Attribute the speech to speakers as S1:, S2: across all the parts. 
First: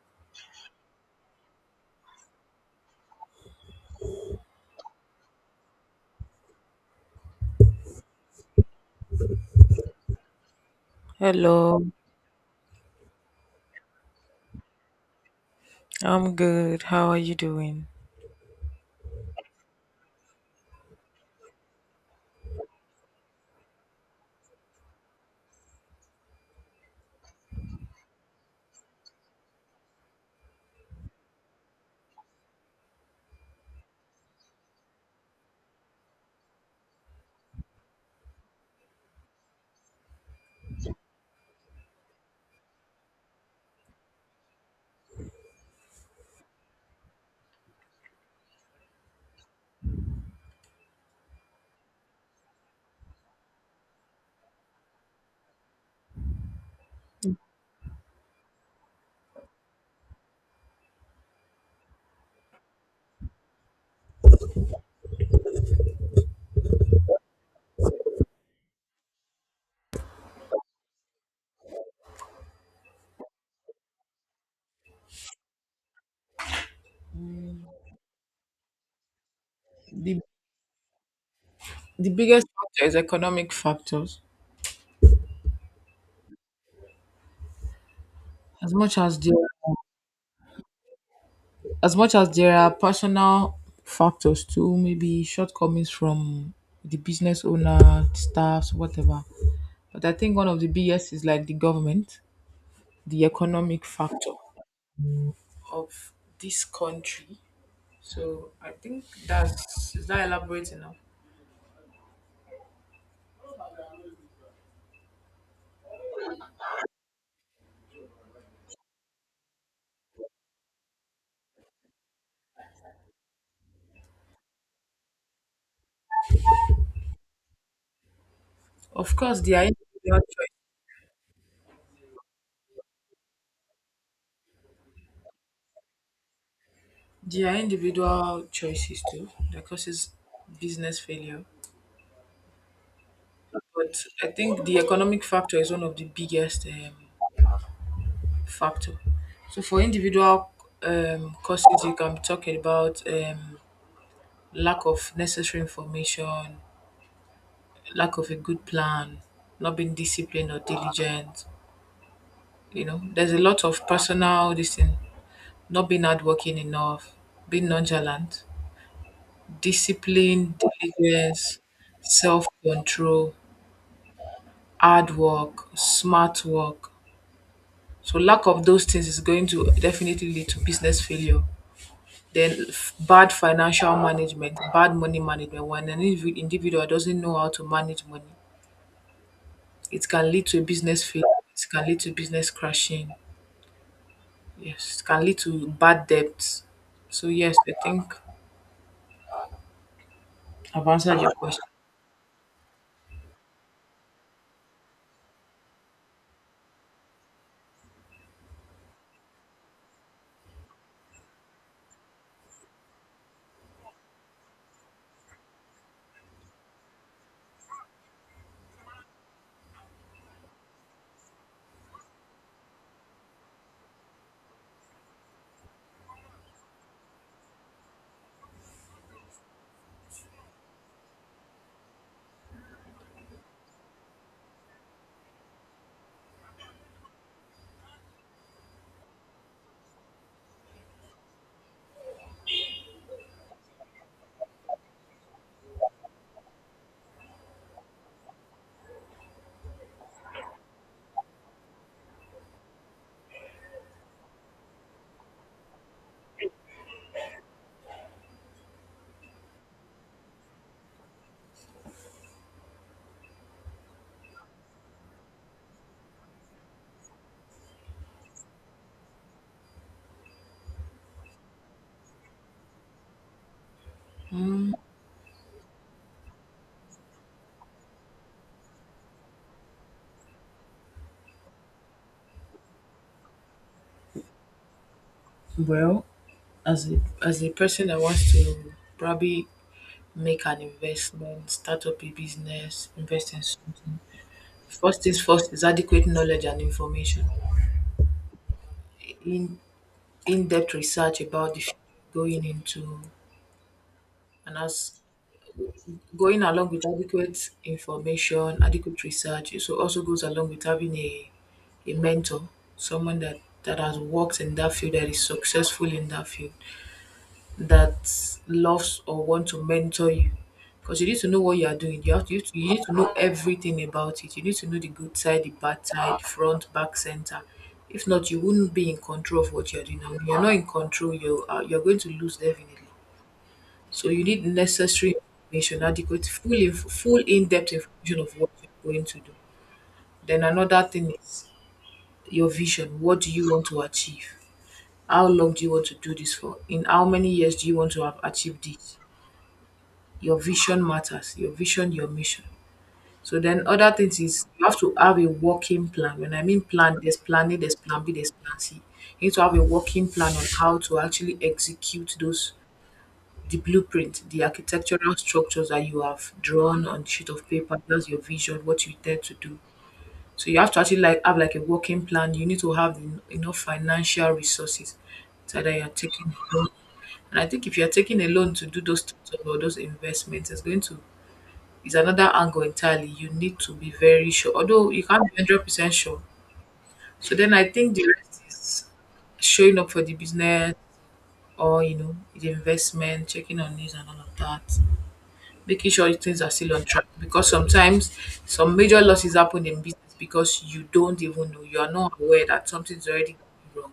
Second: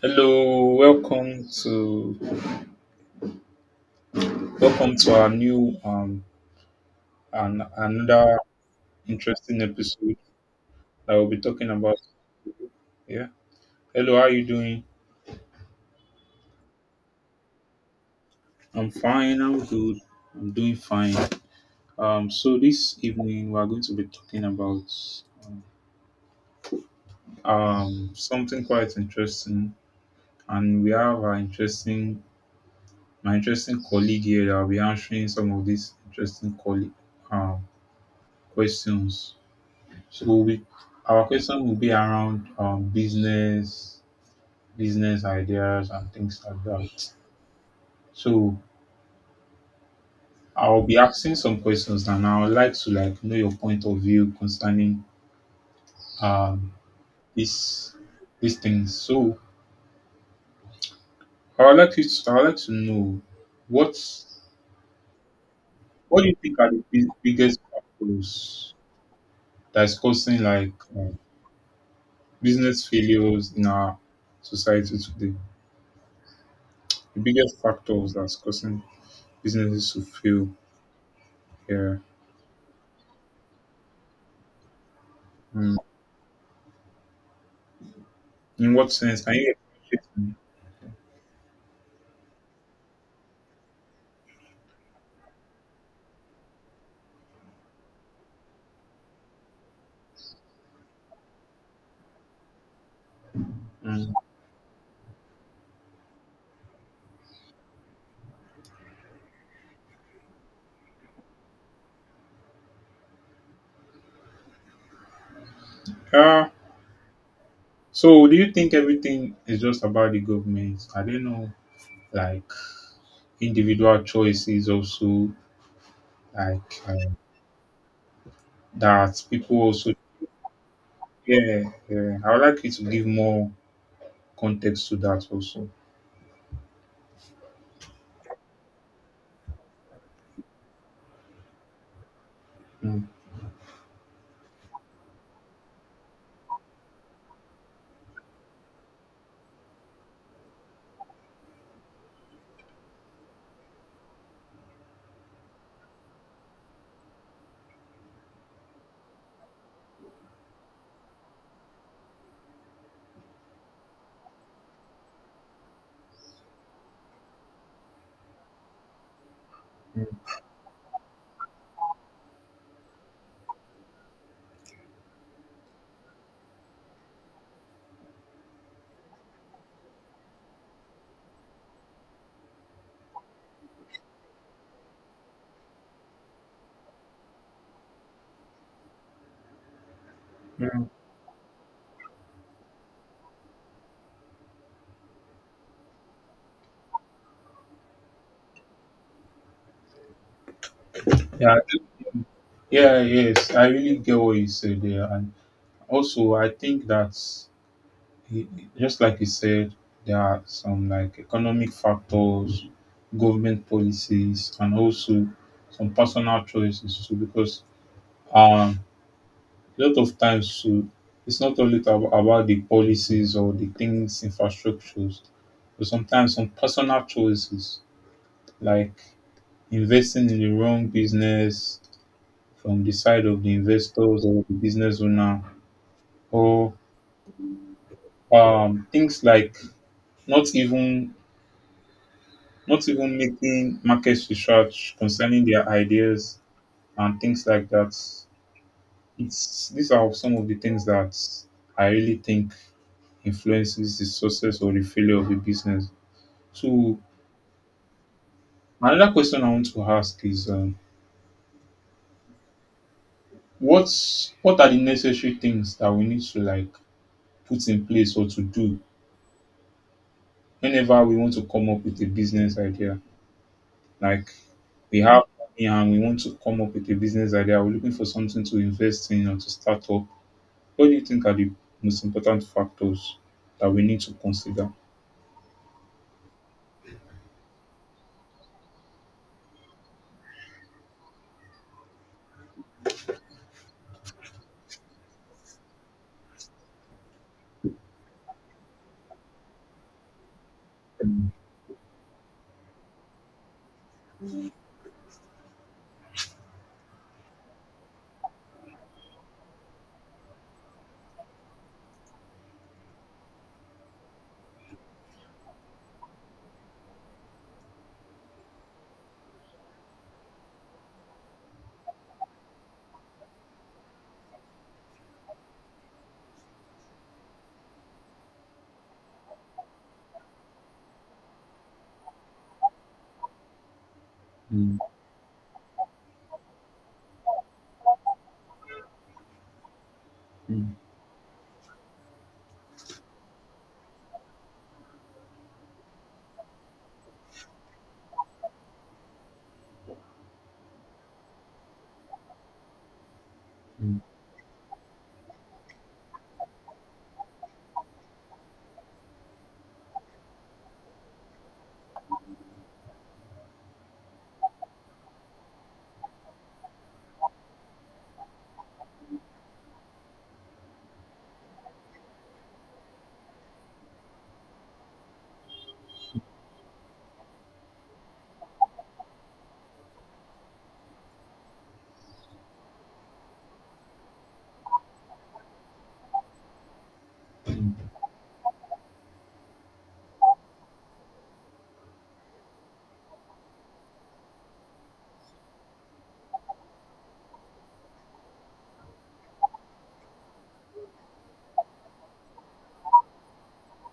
S1: Hello, welcome to our new and another interesting episode that we'll be talking
S2: Hello,
S1: about. Yeah. Hello, how are you doing?
S2: I'm good. How are you doing?
S1: I'm fine. I'm good. I'm doing fine. So this evening we are going to be talking about something quite interesting, and we have our interesting colleague here that will be answering some of these interesting colleague um questions. So we, our question will be around business, business ideas, and things like that. So I'll be asking some questions, and I would like to like know your point of view concerning um this, these things. So I would like to know what what do you think are the biggest factors that's causing like business failures in our society today? The biggest factors that's causing businesses to
S2: the
S1: fail. Yeah.
S2: the biggest factor is economic factors.
S1: Mm. In
S2: as
S1: what
S2: much as
S1: sense? Can
S2: there
S1: you explain
S2: as much as there are personal factors, too, maybe shortcomings from the business owner, staffs, whatever. But I think one of the biggest is, like, the government, the economic
S1: it to me? Mm.
S2: factor of this country. So I think that's is that elaborate enough?
S1: Uh, so do you think everything is just about the government? I don't know, like individual choices also, like
S2: Of
S1: that
S2: course,
S1: people also. Yeah, yeah. I would like you to give more context to that also.
S2: there are individual choices too that causes business failure,
S1: Mm.
S2: but I think the economic factor is one of the biggest factor. So for individual causes, you can talk about lack of necessary information, lack of a good plan, not being disciplined or diligent. You know, there's a lot of personal this thing, not being hardworking enough, being nonchalant, discipline, diligence, self control, hard work, smart work. So lack of those things is going to definitely lead to business failure. Then bad financial management, bad money management. When an individual doesn't know how to manage money, it can lead to a
S1: Mm.
S2: business failure. It can lead to business crashing. Yes, it can lead to bad debts. So yes, I think I've answered your
S1: Yeah,
S2: question.
S1: yeah, yes. I really get what you said there, and also I think that just like you said, there are some like economic factors, government policies, and also some personal choices too. Because um, a lot of times too, it's not only about the policies or the things, infrastructures, but sometimes some personal choices like investing in the wrong business from the side of the investors or the business owner, or things like not even not even making market research concerning their ideas and things like that. It's these are some of the things that I really think influences the success or the failure of a business. So another question I want to ask is what are the necessary things that we need to like put in place or to do whenever we want to come up with a business idea? Like we have money and we want to come up with a business idea, we're looking for something to invest in or to start up. What do you think are the most important factors that we need to consider?
S2: Well, as a person that wants to probably make an investment, start up a business, invest in something. First things first is adequate knowledge and information. In in-depth research about the field going into, and as going along with adequate information, adequate research, so also goes along with having a mentor, someone that has worked in that field, that is successful in that field, that loves or want to mentor you, because you need to know what you are doing. You have to, you need to know everything about it. You need to know the good side, the bad side, front, back, center. If not, you wouldn't be in control of what you're doing. And when you're not in control, you're going to lose definitely. So you need
S1: Mm,
S2: necessary information, adequate, full, full in-depth information of what you're going to do. Then
S1: mm,
S2: another thing is your vision. What do you want to achieve? How long do you want to do this for? In how many years do you want to have achieved this? Your vision matters, your vision, your mission. So then other
S1: mm,
S2: things is you have to have a working plan. When I mean plan, there's plan A, there's plan B, there's plan C. You need to have a working plan on how to actually execute those, the blueprint, the architectural structures that you have drawn on sheet of paper. That's your vision, what you intend to do. So you have to actually like have like a working plan. You need to have enough financial resources so that you're taking a loan. And I think if you're taking a loan to do those things or those investments, it's going to is another angle entirely. You need to be very sure, although you can't be 100% sure. So then I think the rest is showing up for the business or, the investment, checking on this and all of that, making sure things are still on track. Because sometimes some major losses happen in business because you don't even know, you are not aware that something's already gone wrong.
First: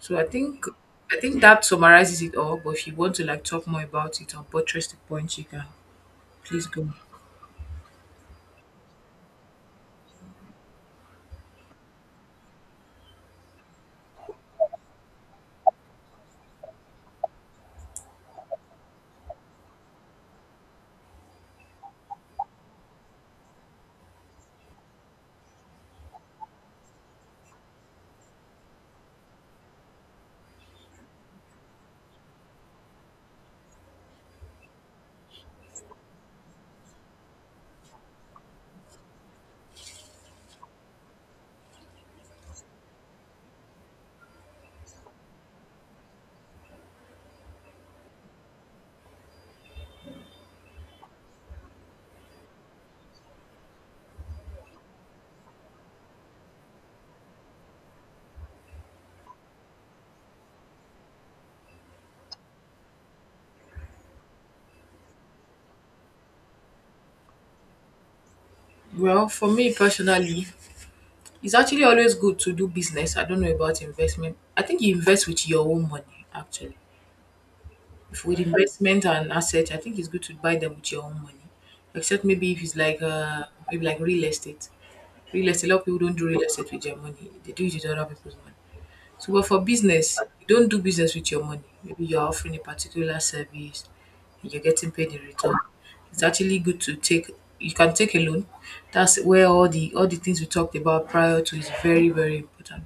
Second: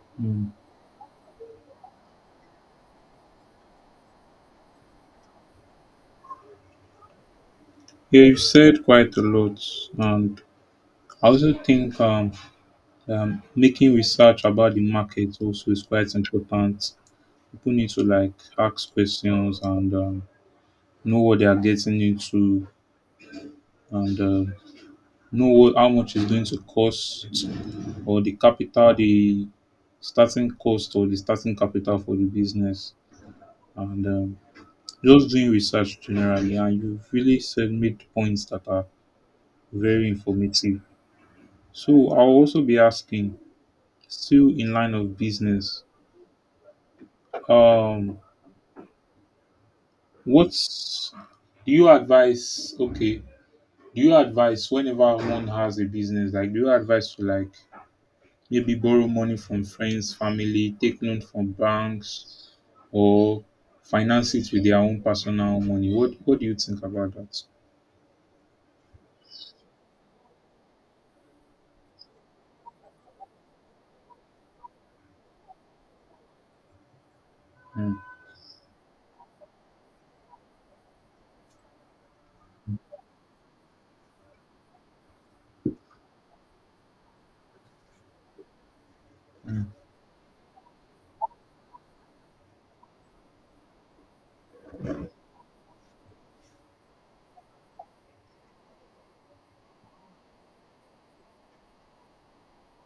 S2: So I
S1: mm.
S2: think. I think that summarizes it all, but if you want to like talk more about it or buttress the point, you can please go.
S1: Yeah, you've said quite a lot, and I also think making research about the market also is quite important. People need to like ask questions and know what they are getting into, and how much is going to cost, or the capital, the starting cost, or the starting capital for the business, and just doing research generally, and you've really said made points that are very informative. So I'll also be asking, still in line of business, um, what's do you advise? Okay, do you advise whenever one has a business, like do you advise to like maybe borrow money from friends, family, take loan from banks, or finance it with their own personal money? What do you think about that?
S2: Well, for me personally, it's actually always good to do business. I don't know about investment. I think you invest with your own money, actually. If with investment and asset, I think it's good to buy them with your own money. Except maybe if it's like maybe like real estate. Real estate, a lot of people don't do real estate with their money. They do it with other people's money. So, but for business, you don't do business with your money. Maybe you're offering a particular service and you're getting paid in return. It's actually good to take You can take a loan. That's where all the things we talked about prior to is very, very important.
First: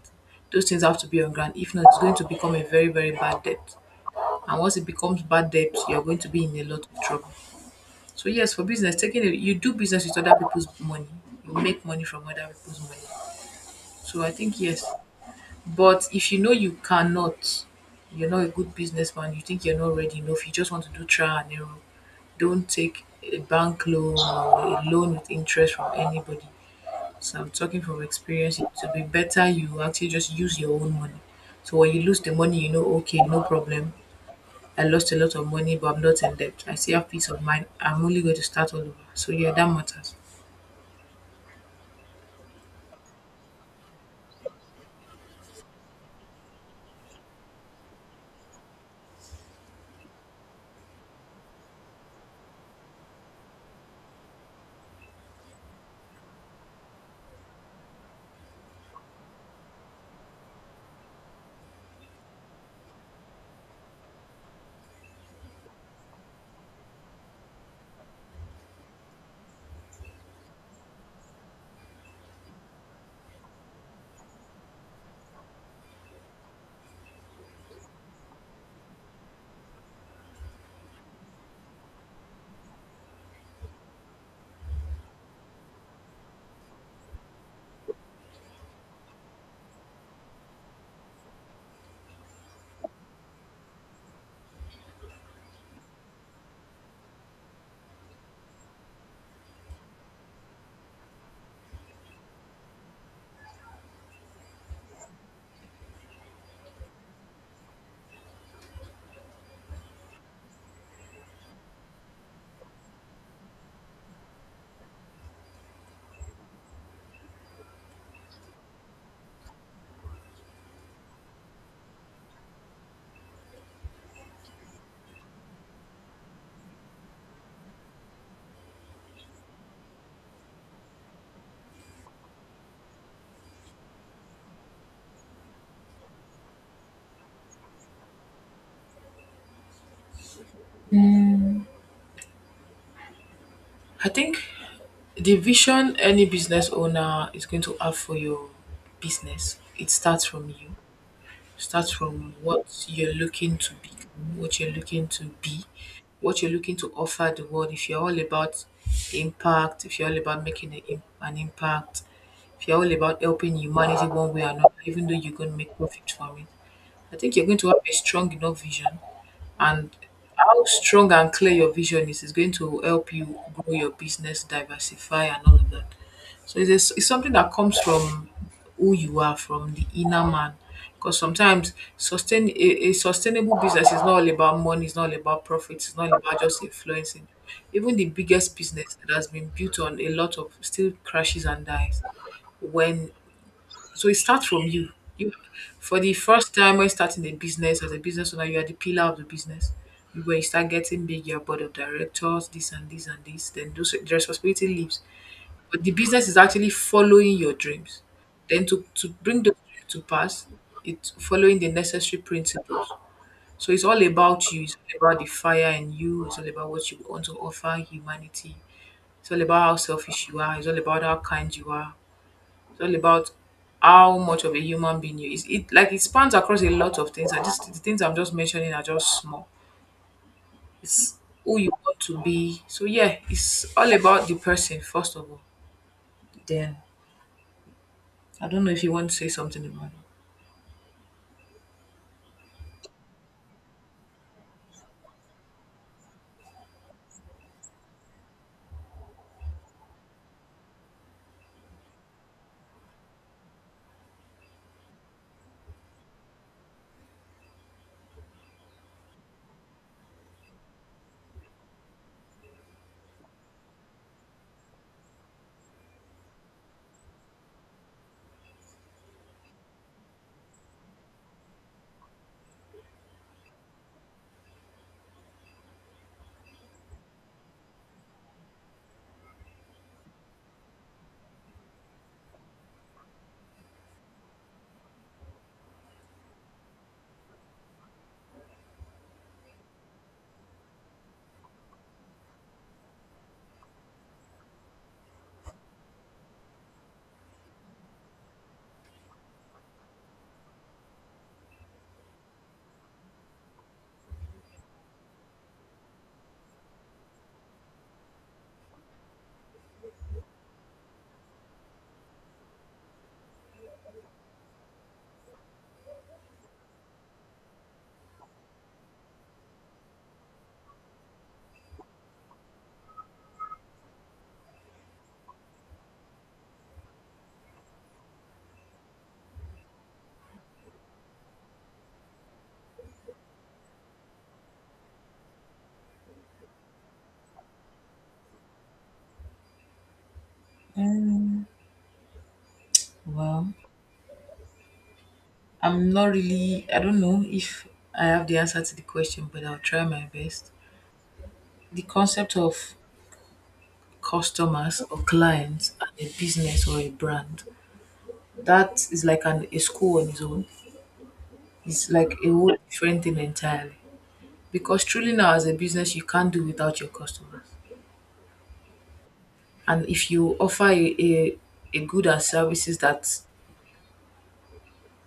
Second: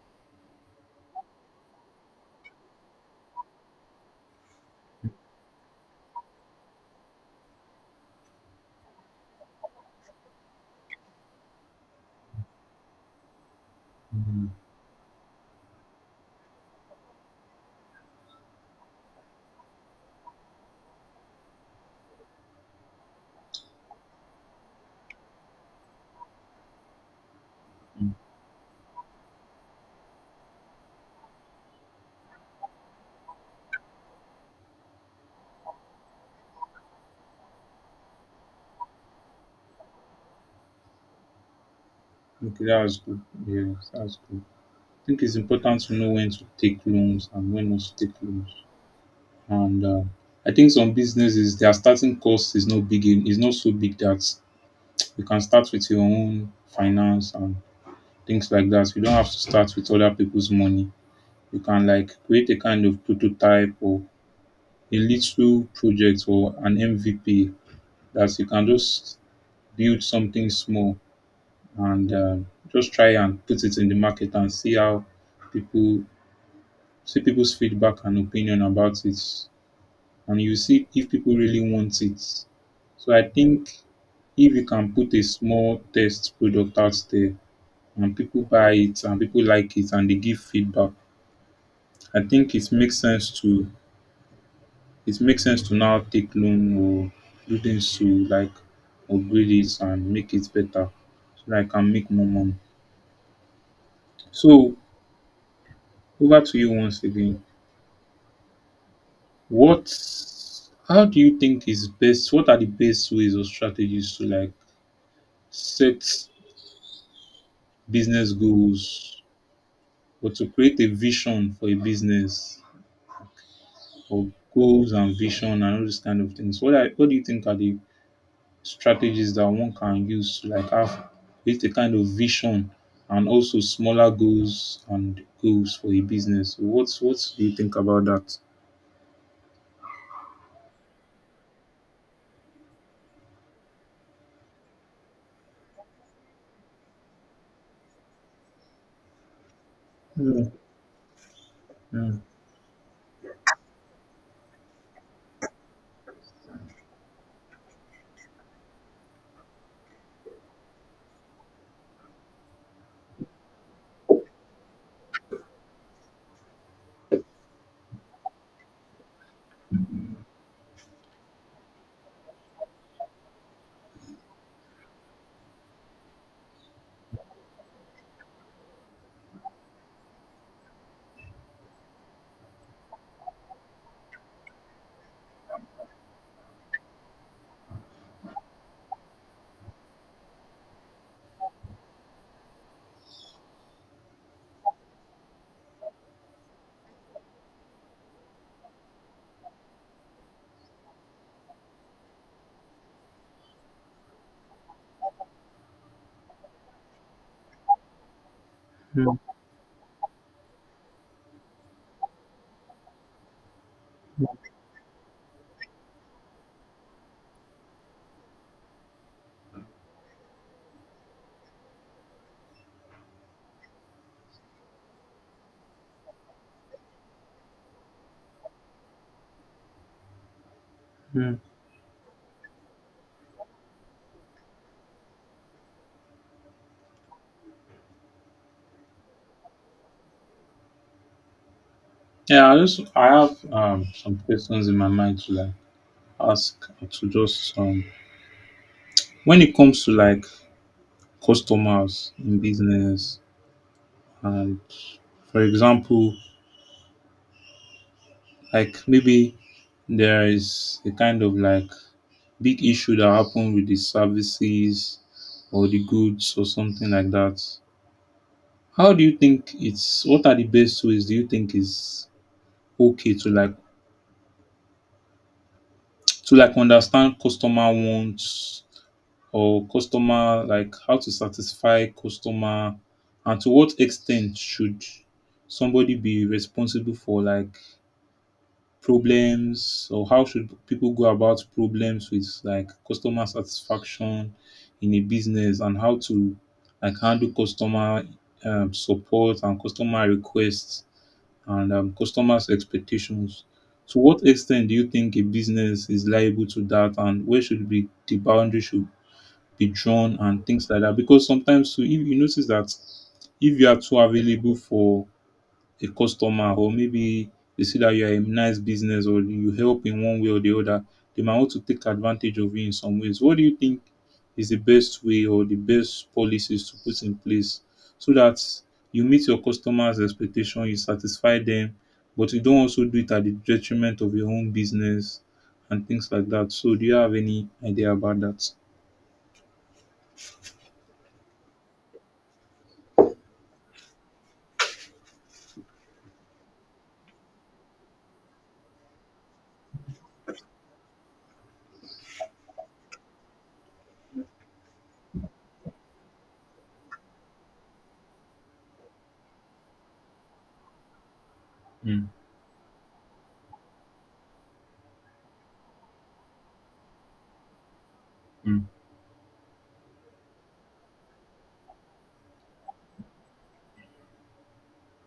S2: Those things have to be on ground. If not, it's going to become a very, very bad debt. And once it becomes bad debt, you're going to be in a lot of trouble. So yes, for business, you do business with other people's money. You make money from other people's money. So I
S1: Mm.
S2: think yes, but if you know you cannot, you're not a good businessman, you think you're not ready enough, you just want to do trial and error, don't take a bank loan or a loan with interest from anybody. So I'm talking from experience. It would be better you actually just use your own money. So when you lose the money, you know, okay, no problem. I lost a lot of money, but I'm not in debt. I still have peace of mind. I'm only going to start all over. So yeah, that matters.
S1: Okay, that's good. Yeah, that's good. I think it's important to know when to take loans and when not to take loans. And I think some businesses their starting cost is not big. Is not so big that you can start with your own finance and things like that. You don't have to start with other people's money. You can like create a kind of prototype or a little project or an MVP that you can just build something small and just try and put it in the market and see how people see people's feedback and opinion about it, and you see if people really want it. So I think if you can put a small test product out there and people buy it and people like it and they give feedback, I think it makes sense to now take loan or do things to like upgrade it and make it better so that I can make more money. So over to you once again. What how do you think is best? What are the best ways or strategies to like set business goals or to create a vision for a business or goals and vision and all these kind of things? What do you think are the strategies that one can use to like have create a kind of vision and also smaller goals and goals for a business? What do you think about that?
S2: I think the vision any business owner is going to have for your business, it starts from you. Starts from what you're looking to be, what you're looking to offer the world. If you're all about impact, if you're all about making an an impact, if you're all about helping humanity one way or another, even though you're going to make profit from it, I think you're going to have a strong enough vision. And how strong and clear your vision is going to help you grow your business, diversify, and all of that. So it's, a s it's something that comes from who you are, from the inner man. Because sometimes a sustainable business is not all about money, it's not all about profit, it's not about just influencing. Even the biggest business that has been built on a lot of still crashes and dies. When So it starts from you. You for the first time when starting a business as a business owner, you are the pillar of the business. You When you start getting big, your board of directors, this and this and this, then those the responsibility leaves, but the business is actually following your dreams. Then to bring those dreams to pass, it's following the necessary principles. So it's all about you. It's all about the fire in you. It's all about what you want to offer humanity. It's all about how selfish you are. It's all about how kind you are. It's all about how much of a human being you is. It spans across a lot of things. I just The things I'm just mentioning are just small. It's
S1: Hmm.
S2: who you want to be. So yeah, it's all about the person first of all. Then I don't know if you want to say something about.
S1: Yeah, I have some questions in my mind to like ask to just when it comes to like customers in business and, for example, like maybe there is a kind of like big issue that happened with the services or the goods or something like that, how do you think it's what are the best ways do you think is okay to like to like understand customer wants or customer like how to satisfy customer and to what extent should somebody be responsible for like problems or how should people go about problems with like customer satisfaction in a business and how to like handle customer support and customer requests and customers expectations to what extent do you think a business is liable to that and where should be the boundary should be drawn and things like that? Because sometimes too, if you notice that if you are too available for a customer or maybe they see that you are a nice business or you help in one way or the other, they might want to take advantage of you in some ways. What do you think is the best way or the best policies to put in place so that you meet your customers' expectation, you satisfy them, but you don't also do it at the detriment of your own business and things like that. So do you have any idea about that?
S2: It. Well, I'm not really, I don't know if I have the answer to the question, but I'll try my best. The concept of customers or clients and a business or a brand, that is like a school on its own. It's
S1: Mm,
S2: like a whole different thing entirely. Because truly now, as a business, you can't do without your customers.
S1: mm,
S2: And if you offer a good and services that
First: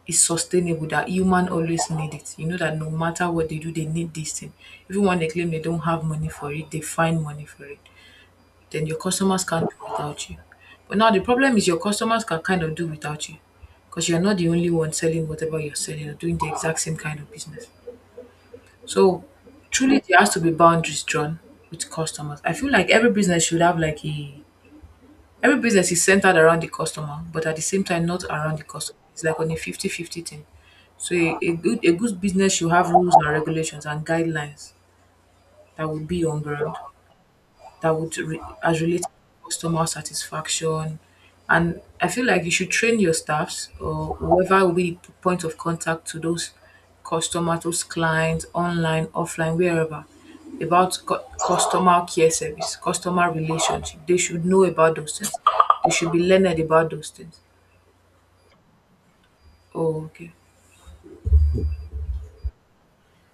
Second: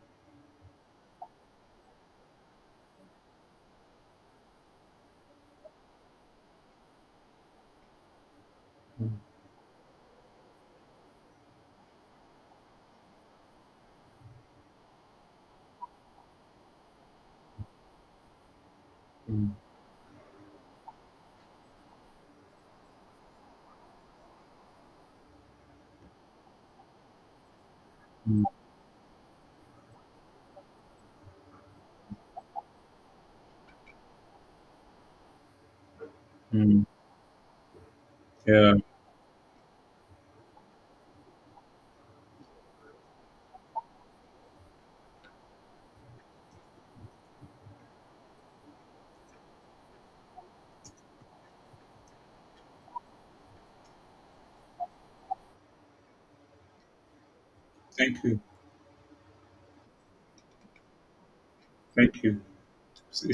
S2: is sustainable that human always need it. You know that no matter what they do, they need this thing. Even when they claim they don't have money for it, they find money for it. Then your
S1: mm.
S2: customers can't do without you. But now the problem is your customers can kind of do without you because you're not the only one selling whatever you're selling or doing the exact same kind of business. So
S1: Mm,
S2: truly there has to be boundaries drawn with customers. I feel like every business should have like a every business is centered around the customer, but at the same time, not
S1: mm,
S2: around the customer. It's like on a 50-50 thing. So a good business should have rules and regulations and guidelines that will be on ground
S1: mm.
S2: that would
S1: Yeah.
S2: as related to customer satisfaction. And I feel like you should train your staffs or whoever will be the point of contact to those customers, those clients, online, offline, wherever, about customer care service, customer relationship. They should know about those things. They should be learned about those things.
S1: Thank you.
S2: Oh, okay.
S1: Thank you. It's